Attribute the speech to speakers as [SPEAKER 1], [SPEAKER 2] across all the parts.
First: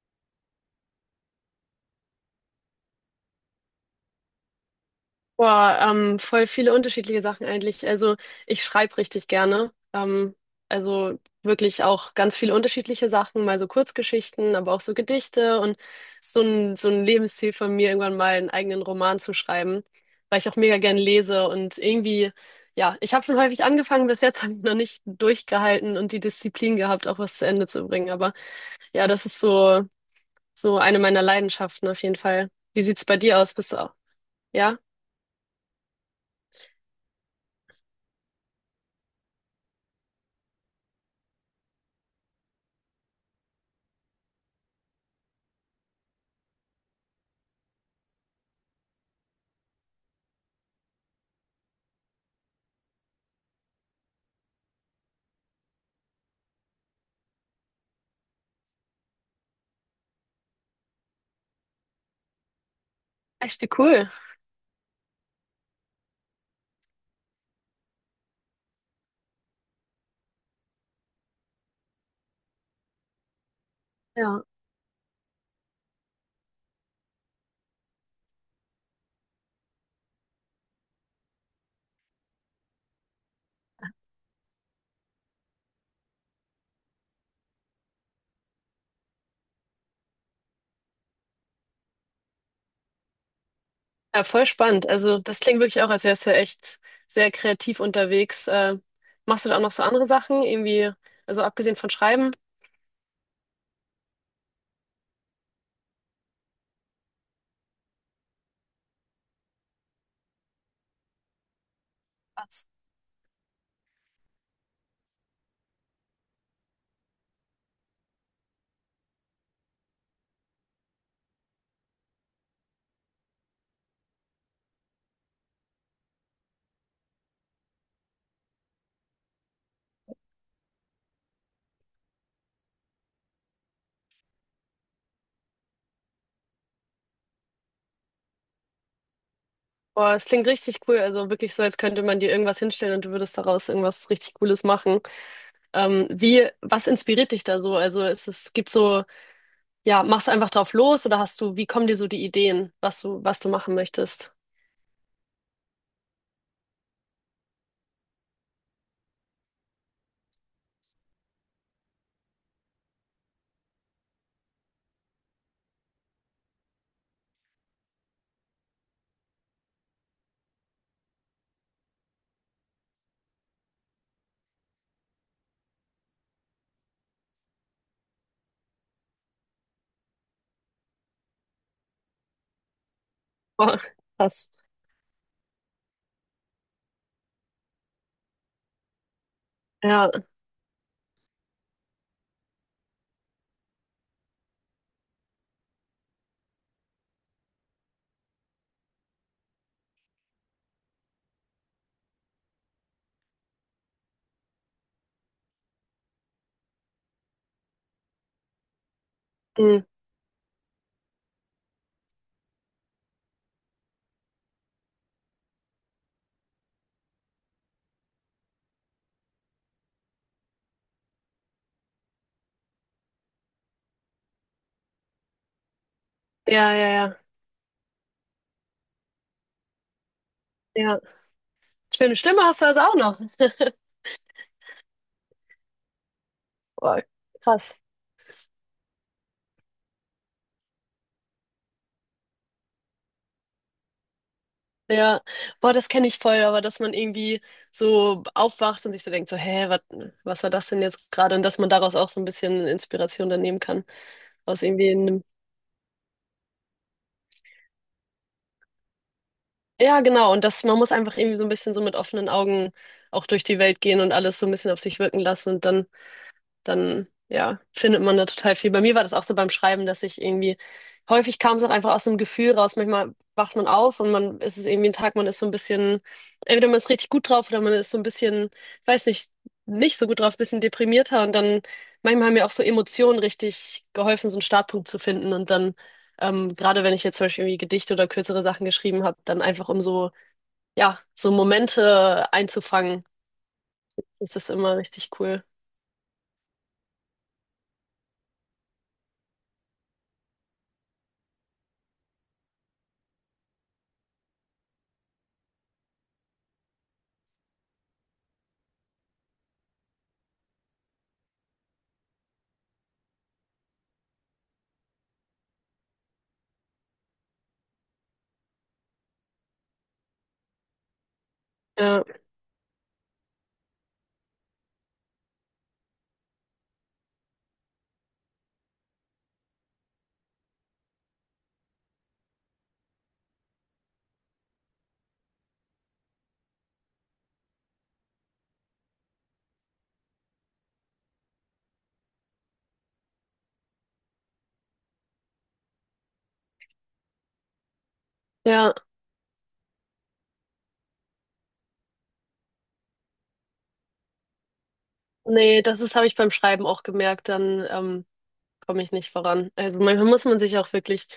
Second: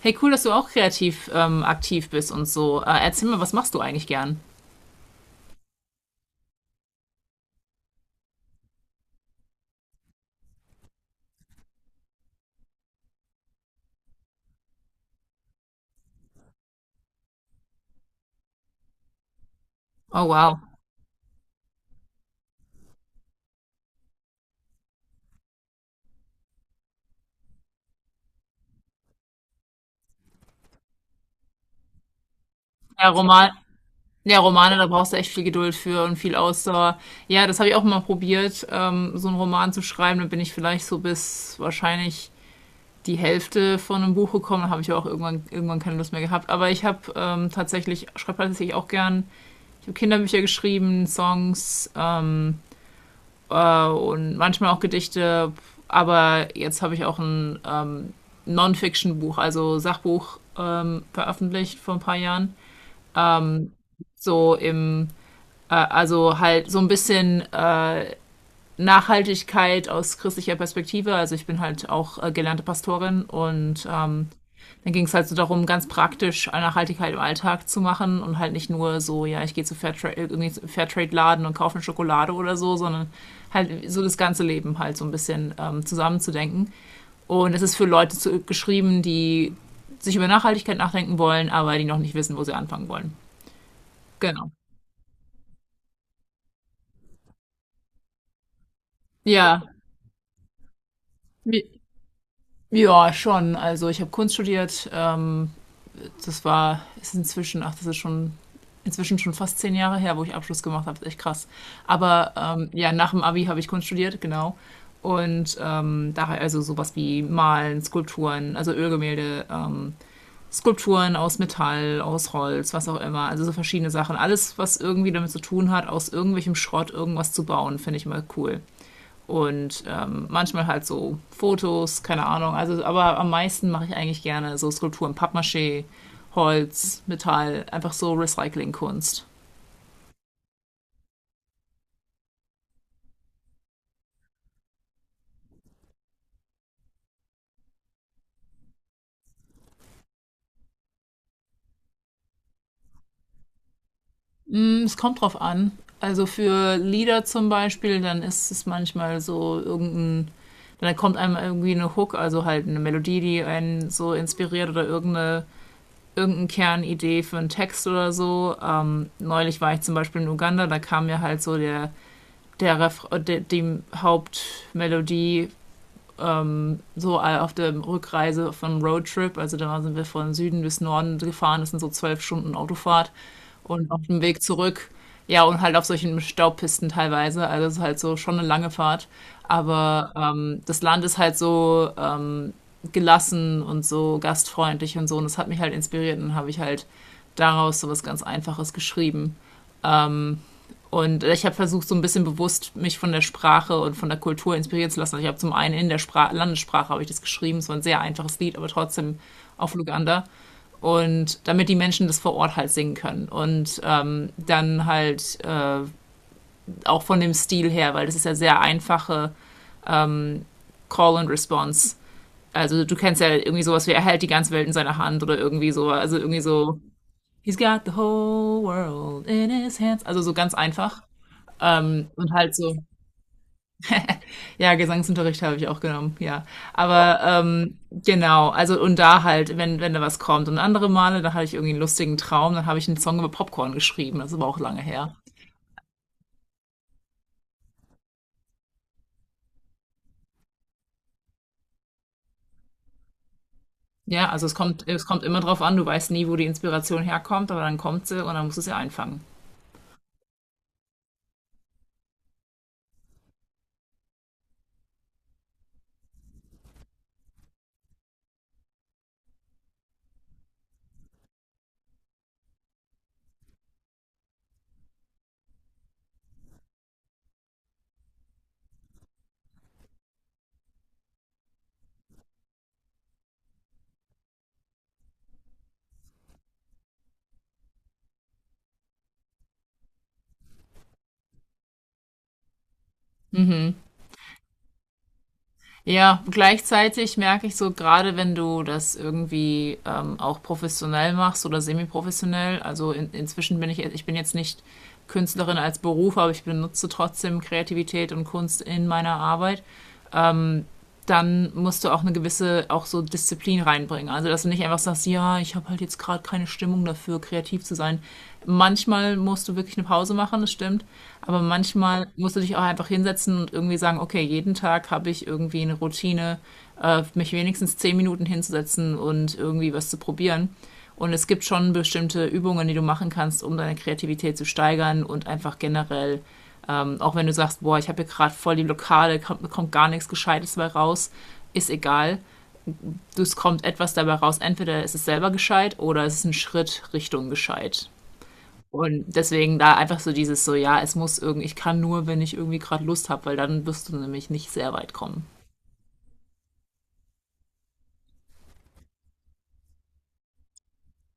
[SPEAKER 1] Hey, cool, dass du auch kreativ aktiv bist und so. Erzähl mal, was machst du eigentlich gern?
[SPEAKER 2] Voll viele unterschiedliche Sachen eigentlich. Also ich schreibe richtig gerne. Also wirklich auch ganz viele unterschiedliche Sachen, mal so Kurzgeschichten, aber auch so Gedichte und so ein Lebensziel von mir, irgendwann mal einen eigenen Roman zu schreiben,
[SPEAKER 1] Oh,
[SPEAKER 2] weil ich auch
[SPEAKER 1] wow.
[SPEAKER 2] mega gern lese und irgendwie, ja, ich habe schon häufig angefangen, bis jetzt habe ich noch nicht durchgehalten und die Disziplin gehabt, auch was zu Ende zu bringen. Aber ja, das ist so, so eine meiner Leidenschaften auf jeden Fall. Wie sieht's
[SPEAKER 1] Ja,
[SPEAKER 2] bei dir aus? Bist du auch?
[SPEAKER 1] Ja, Romane,
[SPEAKER 2] Ja,
[SPEAKER 1] da brauchst du echt viel Geduld für und viel Ausdauer. Ja, das habe ich auch mal probiert, so einen Roman zu schreiben. Dann bin ich vielleicht so bis wahrscheinlich die Hälfte von einem Buch gekommen. Dann habe ich auch irgendwann keine Lust mehr gehabt. Aber ich schreibe tatsächlich auch gern. Ich habe Kinderbücher geschrieben, Songs, und manchmal auch Gedichte. Aber jetzt habe ich auch ein Non-Fiction-Buch, also Sachbuch, veröffentlicht vor ein paar Jahren.
[SPEAKER 2] echt wie cool.
[SPEAKER 1] So im, also halt so ein bisschen Nachhaltigkeit aus christlicher Perspektive. Also ich bin halt auch gelernte Pastorin und
[SPEAKER 2] Ja.
[SPEAKER 1] dann ging es halt so darum, ganz praktisch Nachhaltigkeit im Alltag zu machen und halt nicht nur so, ja, ich gehe zu Fairtrade, irgendwie Fairtrade-Laden, und kaufe eine Schokolade oder so, sondern halt so das ganze Leben halt so ein bisschen zusammenzudenken. Und es ist für Leute geschrieben, die sich über Nachhaltigkeit nachdenken wollen, aber die noch nicht wissen, wo sie anfangen wollen.
[SPEAKER 2] Ja, voll
[SPEAKER 1] Genau.
[SPEAKER 2] spannend. Also das klingt wirklich auch, als wärst du echt sehr kreativ unterwegs. Machst du da auch
[SPEAKER 1] Ja.
[SPEAKER 2] noch so andere Sachen, irgendwie, also abgesehen von Schreiben?
[SPEAKER 1] Ja, schon. Also ich habe Kunst studiert. Das ist inzwischen, ach, das ist schon, inzwischen schon fast 10 Jahre her, wo ich Abschluss gemacht habe. Das ist echt krass. Aber
[SPEAKER 2] Was?
[SPEAKER 1] ja, nach dem Abi habe ich Kunst studiert, genau. Und daher also sowas wie Malen, Skulpturen, also Ölgemälde, Skulpturen aus Metall, aus Holz, was auch immer. Also so verschiedene Sachen. Alles, was irgendwie damit zu tun hat, aus irgendwelchem Schrott irgendwas zu bauen, finde ich mal cool, und manchmal halt so Fotos, keine Ahnung. Also, aber am meisten mache ich eigentlich gerne so Skulpturen, Pappmaché, Holz, Metall, einfach so Recyclingkunst.
[SPEAKER 2] Boah, es klingt richtig cool. Also wirklich so, als könnte man dir irgendwas hinstellen und du würdest daraus irgendwas richtig Cooles machen. Was inspiriert dich da so? Gibt so, ja, machst du einfach drauf los oder wie kommen dir so die Ideen, was du machen möchtest?
[SPEAKER 1] Es kommt drauf an. Also für Lieder zum Beispiel, dann ist es manchmal so dann kommt einem irgendwie eine Hook, also halt eine Melodie, die einen so inspiriert, oder irgendeine Kernidee für einen Text oder so. Neulich war ich zum Beispiel in Uganda, da kam mir halt so der Ref de dem Hauptmelodie so auf der Rückreise vom Roadtrip. Also da sind wir von Süden bis Norden gefahren. Das sind so 12 Stunden Autofahrt,
[SPEAKER 2] Boah,
[SPEAKER 1] und auf dem Weg
[SPEAKER 2] krass.
[SPEAKER 1] zurück. Ja, und halt auf solchen Staubpisten teilweise. Also es ist halt so schon eine lange Fahrt.
[SPEAKER 2] Ja,
[SPEAKER 1] Aber das Land ist halt so gelassen und so gastfreundlich und so. Und das hat mich halt inspiriert. Und dann habe ich halt daraus so was ganz Einfaches geschrieben. Und ich habe versucht, so ein bisschen bewusst mich von der Sprache und von der Kultur inspirieren zu lassen. Also ich habe zum einen in der Spra Landessprache habe ich das geschrieben, es war ein sehr einfaches Lied, aber trotzdem auf
[SPEAKER 2] mm,
[SPEAKER 1] Luganda. Und damit die Menschen das vor Ort halt singen können. Und dann halt auch von dem Stil her, weil das ist ja sehr einfache Call and Response. Also du kennst ja irgendwie sowas wie, er hält die ganze Welt in seiner Hand oder irgendwie so, also irgendwie
[SPEAKER 2] ja,
[SPEAKER 1] so,
[SPEAKER 2] ja, ja,
[SPEAKER 1] he's got the whole world in his hands. Also so ganz
[SPEAKER 2] ja.
[SPEAKER 1] einfach. Ähm,
[SPEAKER 2] Schöne
[SPEAKER 1] und
[SPEAKER 2] Stimme
[SPEAKER 1] halt
[SPEAKER 2] hast du
[SPEAKER 1] so.
[SPEAKER 2] also auch noch.
[SPEAKER 1] Ja, Gesangsunterricht habe ich auch genommen, ja.
[SPEAKER 2] Boah,
[SPEAKER 1] Aber
[SPEAKER 2] krass.
[SPEAKER 1] genau, also und da halt, wenn da was kommt. Und andere Male, da hatte ich irgendwie einen lustigen Traum, dann habe ich einen Song über Popcorn geschrieben. Das ist aber auch lange her.
[SPEAKER 2] Ja, boah, das kenne ich voll, aber dass man irgendwie so aufwacht und sich so denkt, so, hä, wat, was war das denn jetzt gerade? Und dass man daraus auch so ein bisschen Inspiration dann nehmen kann.
[SPEAKER 1] Ja, also
[SPEAKER 2] Aus irgendwie
[SPEAKER 1] es kommt
[SPEAKER 2] einem,
[SPEAKER 1] immer drauf an, du weißt nie, wo die Inspiration herkommt, aber dann kommt sie und dann musst du sie einfangen.
[SPEAKER 2] ja, genau. Und dass man muss einfach irgendwie so ein bisschen so mit offenen Augen auch durch die Welt gehen und alles so ein bisschen auf sich wirken lassen. Und dann ja, findet man da total viel. Bei mir war das auch so beim Schreiben, dass ich irgendwie, häufig kam es auch einfach aus dem Gefühl raus. Manchmal wacht man auf und man ist es irgendwie ein Tag, man ist so ein bisschen, entweder man ist richtig gut drauf oder man ist so ein bisschen, weiß nicht, nicht so gut drauf, ein bisschen deprimierter. Und dann manchmal haben mir auch so Emotionen richtig geholfen, so einen Startpunkt zu finden. Gerade wenn ich jetzt zum Beispiel irgendwie Gedichte oder kürzere Sachen geschrieben habe, dann einfach um so, ja, so Momente einzufangen,
[SPEAKER 1] Mhm.
[SPEAKER 2] ist das immer richtig cool.
[SPEAKER 1] Ja, gleichzeitig merke ich so, gerade wenn du das irgendwie auch professionell machst oder semi-professionell, also inzwischen bin ich, ich bin jetzt nicht Künstlerin als Beruf, aber ich benutze trotzdem Kreativität und Kunst in meiner Arbeit. Dann musst du auch eine gewisse, auch so Disziplin reinbringen. Also dass du nicht einfach sagst, ja, ich habe halt jetzt gerade keine Stimmung dafür, kreativ zu sein. Manchmal musst du wirklich eine Pause machen, das stimmt. Aber
[SPEAKER 2] Ja,
[SPEAKER 1] manchmal musst du dich auch einfach hinsetzen und irgendwie sagen, okay, jeden Tag habe ich irgendwie eine Routine, mich wenigstens 10 Minuten hinzusetzen und irgendwie was zu probieren. Und es gibt schon bestimmte Übungen, die du machen kannst, um deine Kreativität zu steigern, und einfach generell auch wenn du sagst, boah, ich habe hier gerade voll die Lokale, kommt gar nichts Gescheites dabei raus, ist egal. Es kommt etwas dabei raus. Entweder ist es selber gescheit oder es ist ein Schritt Richtung gescheit.
[SPEAKER 2] ja.
[SPEAKER 1] Und deswegen da einfach so dieses so, ja, es muss irgendwie, ich kann nur, wenn ich irgendwie gerade Lust habe, weil dann wirst du nämlich nicht sehr weit kommen.
[SPEAKER 2] Nee, habe ich beim Schreiben auch gemerkt, dann komme ich nicht voran. Also manchmal muss man sich auch wirklich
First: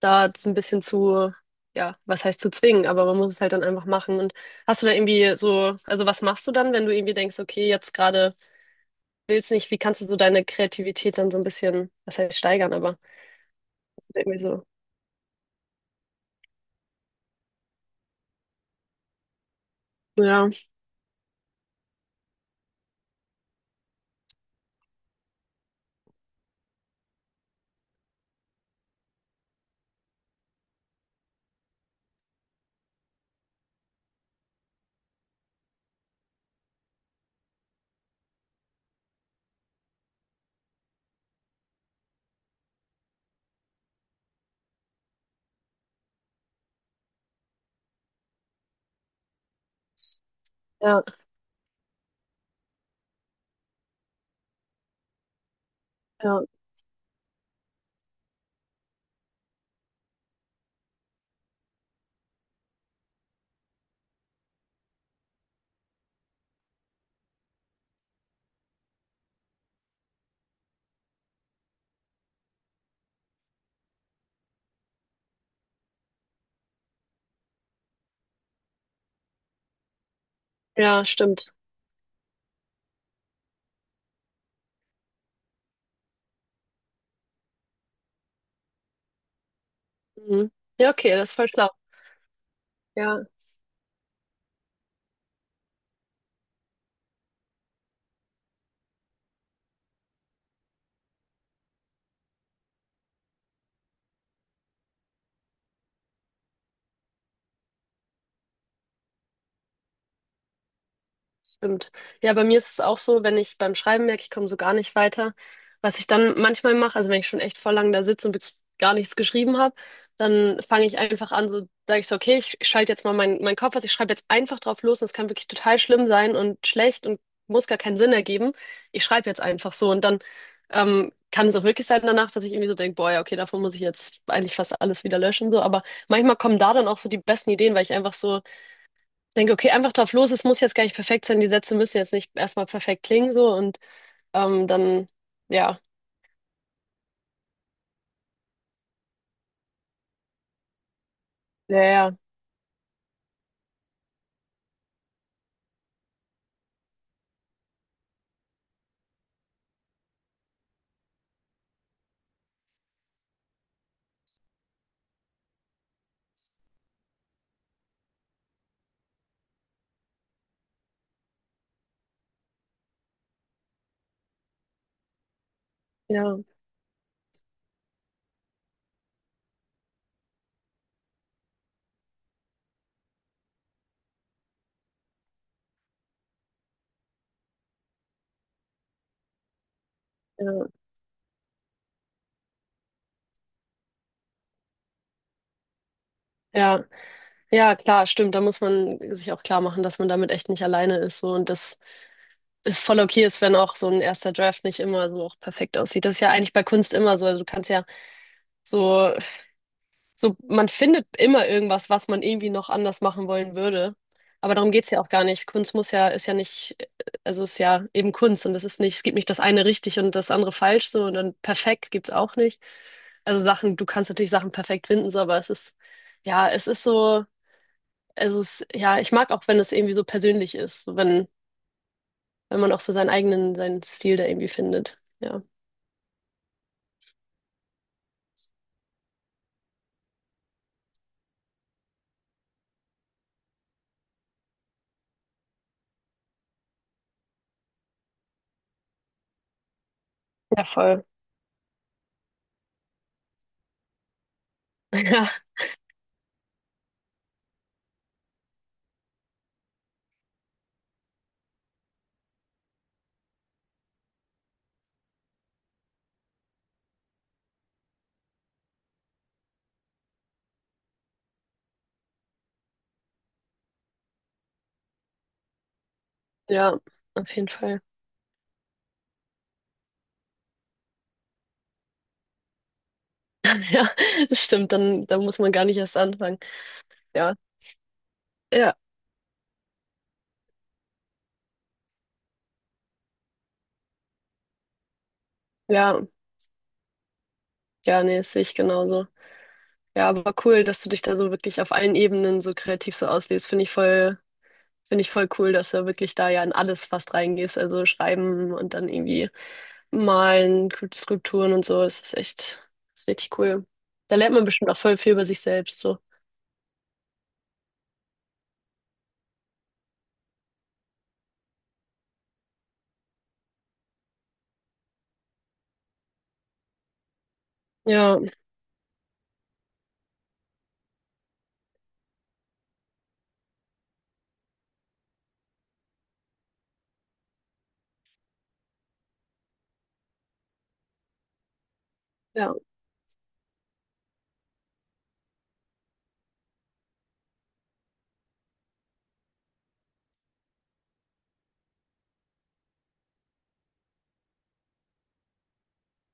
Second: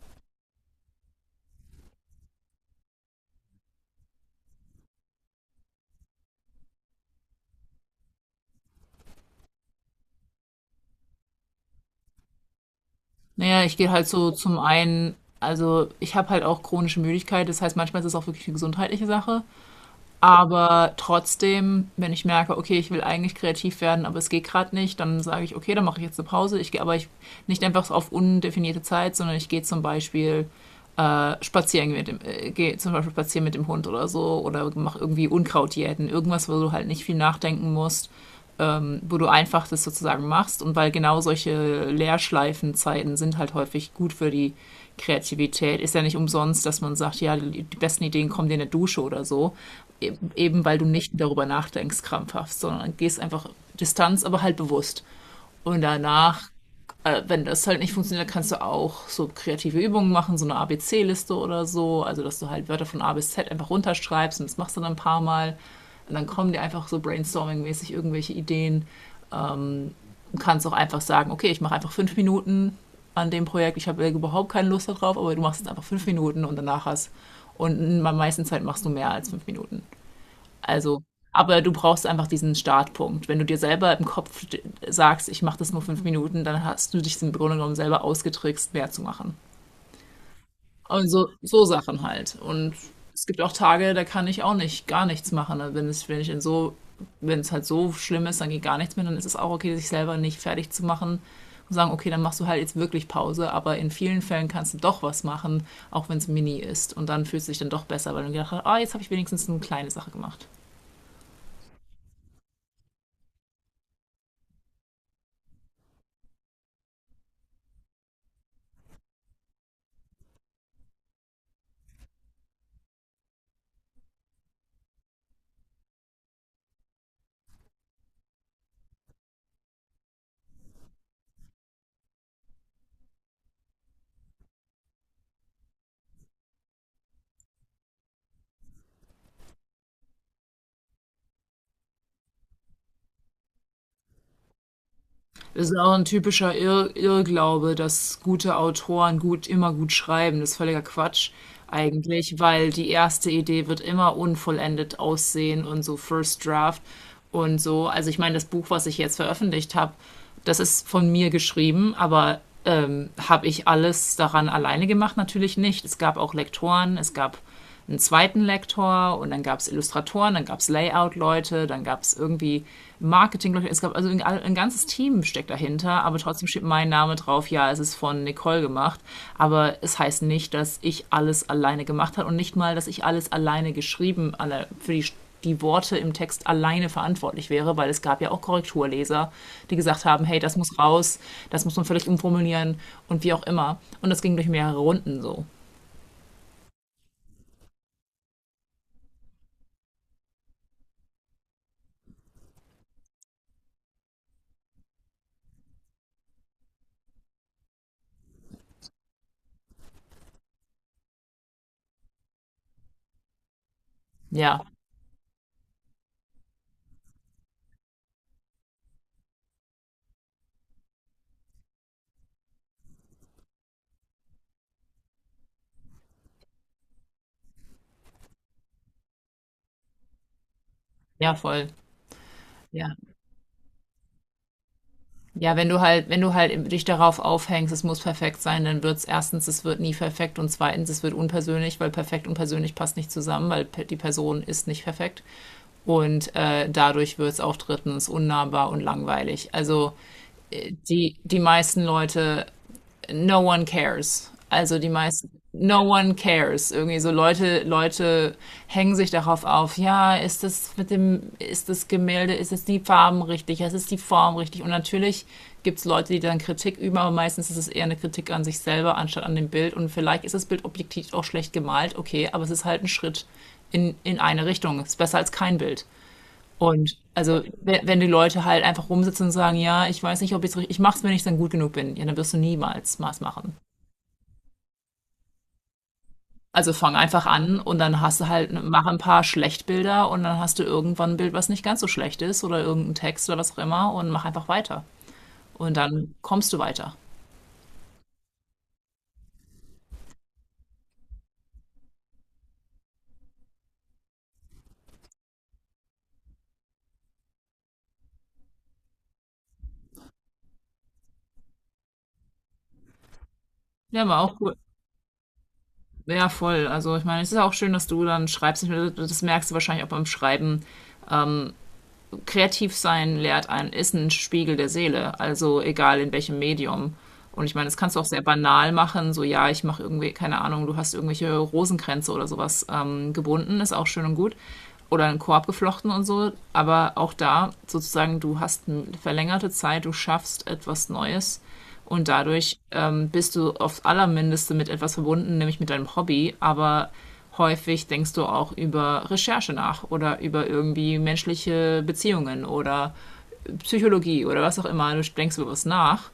[SPEAKER 2] da so ein bisschen zu, ja, was heißt zu zwingen, aber man muss es halt dann einfach machen. Und hast du da irgendwie so, also was machst du dann, wenn du irgendwie denkst, okay, jetzt gerade willst nicht, wie kannst du so deine Kreativität dann so ein bisschen, was heißt steigern, aber
[SPEAKER 1] Naja, ich gehe halt
[SPEAKER 2] hast du da
[SPEAKER 1] so
[SPEAKER 2] irgendwie
[SPEAKER 1] zum
[SPEAKER 2] so,
[SPEAKER 1] einen, also ich habe halt auch chronische Müdigkeit, das heißt manchmal ist es auch wirklich eine gesundheitliche Sache.
[SPEAKER 2] ja,
[SPEAKER 1] Aber trotzdem, wenn ich merke, okay, ich will eigentlich kreativ werden, aber es geht gerade nicht, dann sage ich, okay, dann mache ich jetzt eine Pause. Ich gehe aber ich, nicht einfach so auf undefinierte Zeit, sondern ich gehe zum Beispiel spazieren mit dem Hund oder so, oder mache irgendwie Unkrautjäten, irgendwas, wo du halt nicht viel nachdenken musst, wo du einfach das sozusagen machst, und weil genau solche Leerschleifenzeiten sind halt häufig gut für die Kreativität. Ist ja nicht umsonst, dass man sagt, ja, die besten Ideen kommen dir in der Dusche oder so, eben weil du
[SPEAKER 2] ja,
[SPEAKER 1] nicht darüber nachdenkst krampfhaft, sondern gehst einfach Distanz, aber halt bewusst. Und
[SPEAKER 2] ja,
[SPEAKER 1] danach, wenn das halt nicht funktioniert, kannst du auch so kreative Übungen machen, so eine ABC-Liste oder so, also dass du halt Wörter von A bis Z einfach runterschreibst und das machst du dann ein paar Mal. Und dann kommen dir einfach so brainstorming-mäßig irgendwelche Ideen. Du kannst auch einfach sagen, okay, ich mache einfach 5 Minuten an dem Projekt, ich habe überhaupt keine Lust darauf, aber du machst es einfach 5 Minuten, und danach hast. Und meisten Zeit machst du mehr als 5 Minuten. Also,
[SPEAKER 2] ja, stimmt.
[SPEAKER 1] aber du brauchst einfach diesen Startpunkt. Wenn du dir selber im Kopf sagst, ich mache das nur 5 Minuten, dann hast du dich im Grunde genommen selber ausgetrickst, mehr zu machen.
[SPEAKER 2] Mhm. Ja, okay,
[SPEAKER 1] Also
[SPEAKER 2] das ist voll
[SPEAKER 1] so
[SPEAKER 2] schlau.
[SPEAKER 1] Sachen halt. Und es
[SPEAKER 2] Ja.
[SPEAKER 1] gibt auch Tage, da kann ich auch nicht gar nichts machen, ne? Wenn es, wenn ich in so, wenn es halt so schlimm ist, dann geht gar nichts mehr, dann ist es auch okay, sich selber nicht fertig zu machen und sagen, okay, dann machst du halt jetzt wirklich Pause, aber in vielen Fällen kannst du doch was machen, auch wenn es mini ist. Und dann fühlst du dich dann doch besser, weil du gedacht hast, ah, jetzt habe ich wenigstens eine kleine Sache gemacht.
[SPEAKER 2] Stimmt. Ja, bei mir ist es auch so, wenn ich beim Schreiben merke, ich komme so gar nicht weiter, was ich dann manchmal mache, also wenn ich schon echt voll lang da sitze und wirklich gar nichts geschrieben habe, dann fange ich einfach an, so sage ich so, okay, ich schalte jetzt mal meinen Kopf aus, ich schreibe jetzt einfach drauf los und es kann wirklich total schlimm sein und schlecht und muss gar keinen Sinn ergeben. Ich schreibe jetzt einfach so und dann kann es auch wirklich sein danach, dass ich irgendwie so denke, boah, ja, okay, davon muss ich jetzt eigentlich fast alles wieder löschen, so, aber manchmal kommen da dann auch so die besten Ideen, weil ich einfach so ich denke, okay, einfach drauf los, es muss jetzt gar nicht perfekt sein, die Sätze müssen jetzt nicht erstmal perfekt klingen, so und ähm, dann,
[SPEAKER 1] Das ist
[SPEAKER 2] ja,
[SPEAKER 1] auch ein typischer Irrglaube, dass gute Autoren immer gut schreiben. Das ist völliger Quatsch
[SPEAKER 2] ja, ja,
[SPEAKER 1] eigentlich, weil die erste Idee wird immer unvollendet aussehen und so, First Draft und so. Also ich meine, das Buch, was ich jetzt veröffentlicht habe, das ist von mir geschrieben, aber habe ich alles daran alleine gemacht? Natürlich nicht. Es gab auch Lektoren, es gab einen zweiten Lektor, und dann gab es Illustratoren, dann gab es Layout-Leute, dann gab es irgendwie Marketing-Leute. Es gab also ein ganzes Team steckt dahinter, aber
[SPEAKER 2] ja,
[SPEAKER 1] trotzdem steht mein Name drauf. Ja, es ist von Nicole gemacht, aber es heißt nicht, dass ich alles alleine gemacht habe und nicht mal, dass ich alles alleine geschrieben, alle für die Worte im Text alleine verantwortlich wäre, weil es gab ja auch Korrekturleser, die gesagt haben, hey, das
[SPEAKER 2] ja,
[SPEAKER 1] muss raus, das muss man völlig umformulieren und wie auch immer. Und das ging durch mehrere Runden so.
[SPEAKER 2] ja, ja, klar, stimmt, da muss man sich auch klar machen, dass man damit echt nicht alleine ist, so und das ist voll okay ist, wenn auch so ein erster Draft nicht immer so auch perfekt aussieht. Das ist ja eigentlich bei Kunst immer so, also du kannst ja so so, man findet immer irgendwas, was man irgendwie noch anders machen wollen würde. Aber
[SPEAKER 1] Ja,
[SPEAKER 2] darum geht's ja auch gar nicht. Kunst muss ja, ist ja nicht, Also ist ja eben Kunst und es ist nicht, es gibt nicht das eine richtig und das andere falsch so und dann perfekt gibt's auch nicht. Also Sachen, du kannst natürlich Sachen perfekt finden, so, aber es ist, ja, es ist so, also es, ja, ich mag auch, wenn es irgendwie so persönlich ist,
[SPEAKER 1] ja, voll.
[SPEAKER 2] wenn man auch so
[SPEAKER 1] Ja.
[SPEAKER 2] seinen Stil da irgendwie findet. Ja.
[SPEAKER 1] Ja, wenn du halt dich darauf aufhängst, es muss perfekt sein, dann wird's erstens, es wird nie perfekt, und zweitens, es wird unpersönlich, weil perfekt und persönlich passt nicht zusammen, weil die Person ist nicht perfekt. Und dadurch wird's auch drittens unnahbar und langweilig. Also
[SPEAKER 2] Ja, voll.
[SPEAKER 1] die meisten Leute, no one cares. Also die meisten,
[SPEAKER 2] Ja,
[SPEAKER 1] no one cares. Irgendwie so Leute, hängen sich darauf auf, ja, ist das Gemälde, ist es die Farben richtig, ist es die Form richtig? Und natürlich gibt es Leute, die dann Kritik üben, aber meistens ist es eher eine Kritik an sich selber anstatt an dem Bild. Und vielleicht ist das Bild objektiv auch schlecht gemalt, okay, aber es ist halt ein Schritt in eine Richtung. Es ist besser als kein Bild.
[SPEAKER 2] ja,
[SPEAKER 1] Und
[SPEAKER 2] auf
[SPEAKER 1] also,
[SPEAKER 2] jeden Fall.
[SPEAKER 1] wenn die Leute halt einfach rumsitzen und sagen, ja, ich weiß nicht, ob ich's richtig, ich mach's, wenn ich dann gut genug bin, ja, dann wirst du niemals was machen.
[SPEAKER 2] Ja, das stimmt, dann muss man gar nicht erst anfangen.
[SPEAKER 1] Also fang einfach
[SPEAKER 2] Ja,
[SPEAKER 1] an, und dann hast du halt,
[SPEAKER 2] ja,
[SPEAKER 1] mach ein paar Schlechtbilder, und dann hast du irgendwann ein Bild, was nicht ganz so schlecht ist, oder irgendein Text oder was auch immer, und mach einfach weiter. Und
[SPEAKER 2] ja,
[SPEAKER 1] dann kommst du weiter.
[SPEAKER 2] ja, nee, das sehe ich genauso. Ja, aber cool, dass du dich da so wirklich auf allen Ebenen so kreativ so auslebst. Finde ich voll cool, dass du wirklich da ja in alles fast reingehst. Also schreiben und dann irgendwie malen, Skulpturen und so. Das ist richtig cool.
[SPEAKER 1] Ja,
[SPEAKER 2] Da
[SPEAKER 1] war
[SPEAKER 2] lernt
[SPEAKER 1] auch
[SPEAKER 2] man
[SPEAKER 1] cool.
[SPEAKER 2] bestimmt auch voll viel über sich selbst, so.
[SPEAKER 1] Ja, voll. Also ich meine, es ist auch schön, dass du dann schreibst. Ich meine, das merkst du wahrscheinlich auch beim Schreiben. Ähm, kreativ sein lehrt einen, ist ein Spiegel der Seele, also egal in welchem Medium. Und ich meine, das kannst du auch
[SPEAKER 2] Ja,
[SPEAKER 1] sehr banal machen, so ja, ich mache irgendwie, keine Ahnung, du hast irgendwelche Rosenkränze oder sowas gebunden, ist auch schön und gut. Oder einen Korb geflochten und so, aber auch da sozusagen, du hast eine verlängerte Zeit, du schaffst etwas Neues, und
[SPEAKER 2] ja,
[SPEAKER 1] dadurch bist du aufs Allermindeste mit etwas verbunden, nämlich mit deinem Hobby, aber häufig denkst du auch über Recherche nach oder über irgendwie menschliche Beziehungen oder Psychologie oder was auch immer. Du denkst über was nach,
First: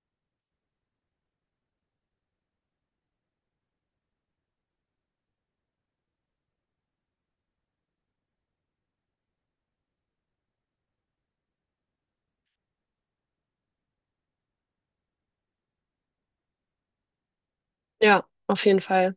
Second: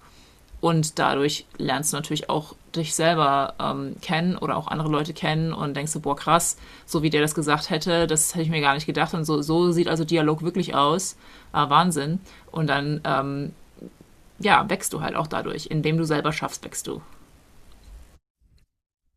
[SPEAKER 1] und dadurch lernst du natürlich auch dich selber kennen oder auch andere Leute kennen und denkst du, boah, krass, so wie der das gesagt hätte, das hätte ich mir gar nicht gedacht und so, so sieht also Dialog wirklich aus. Ah, Wahnsinn. Und dann ja, wächst du halt auch dadurch. Indem du selber schaffst, wächst du.
[SPEAKER 2] ja, auf jeden Fall.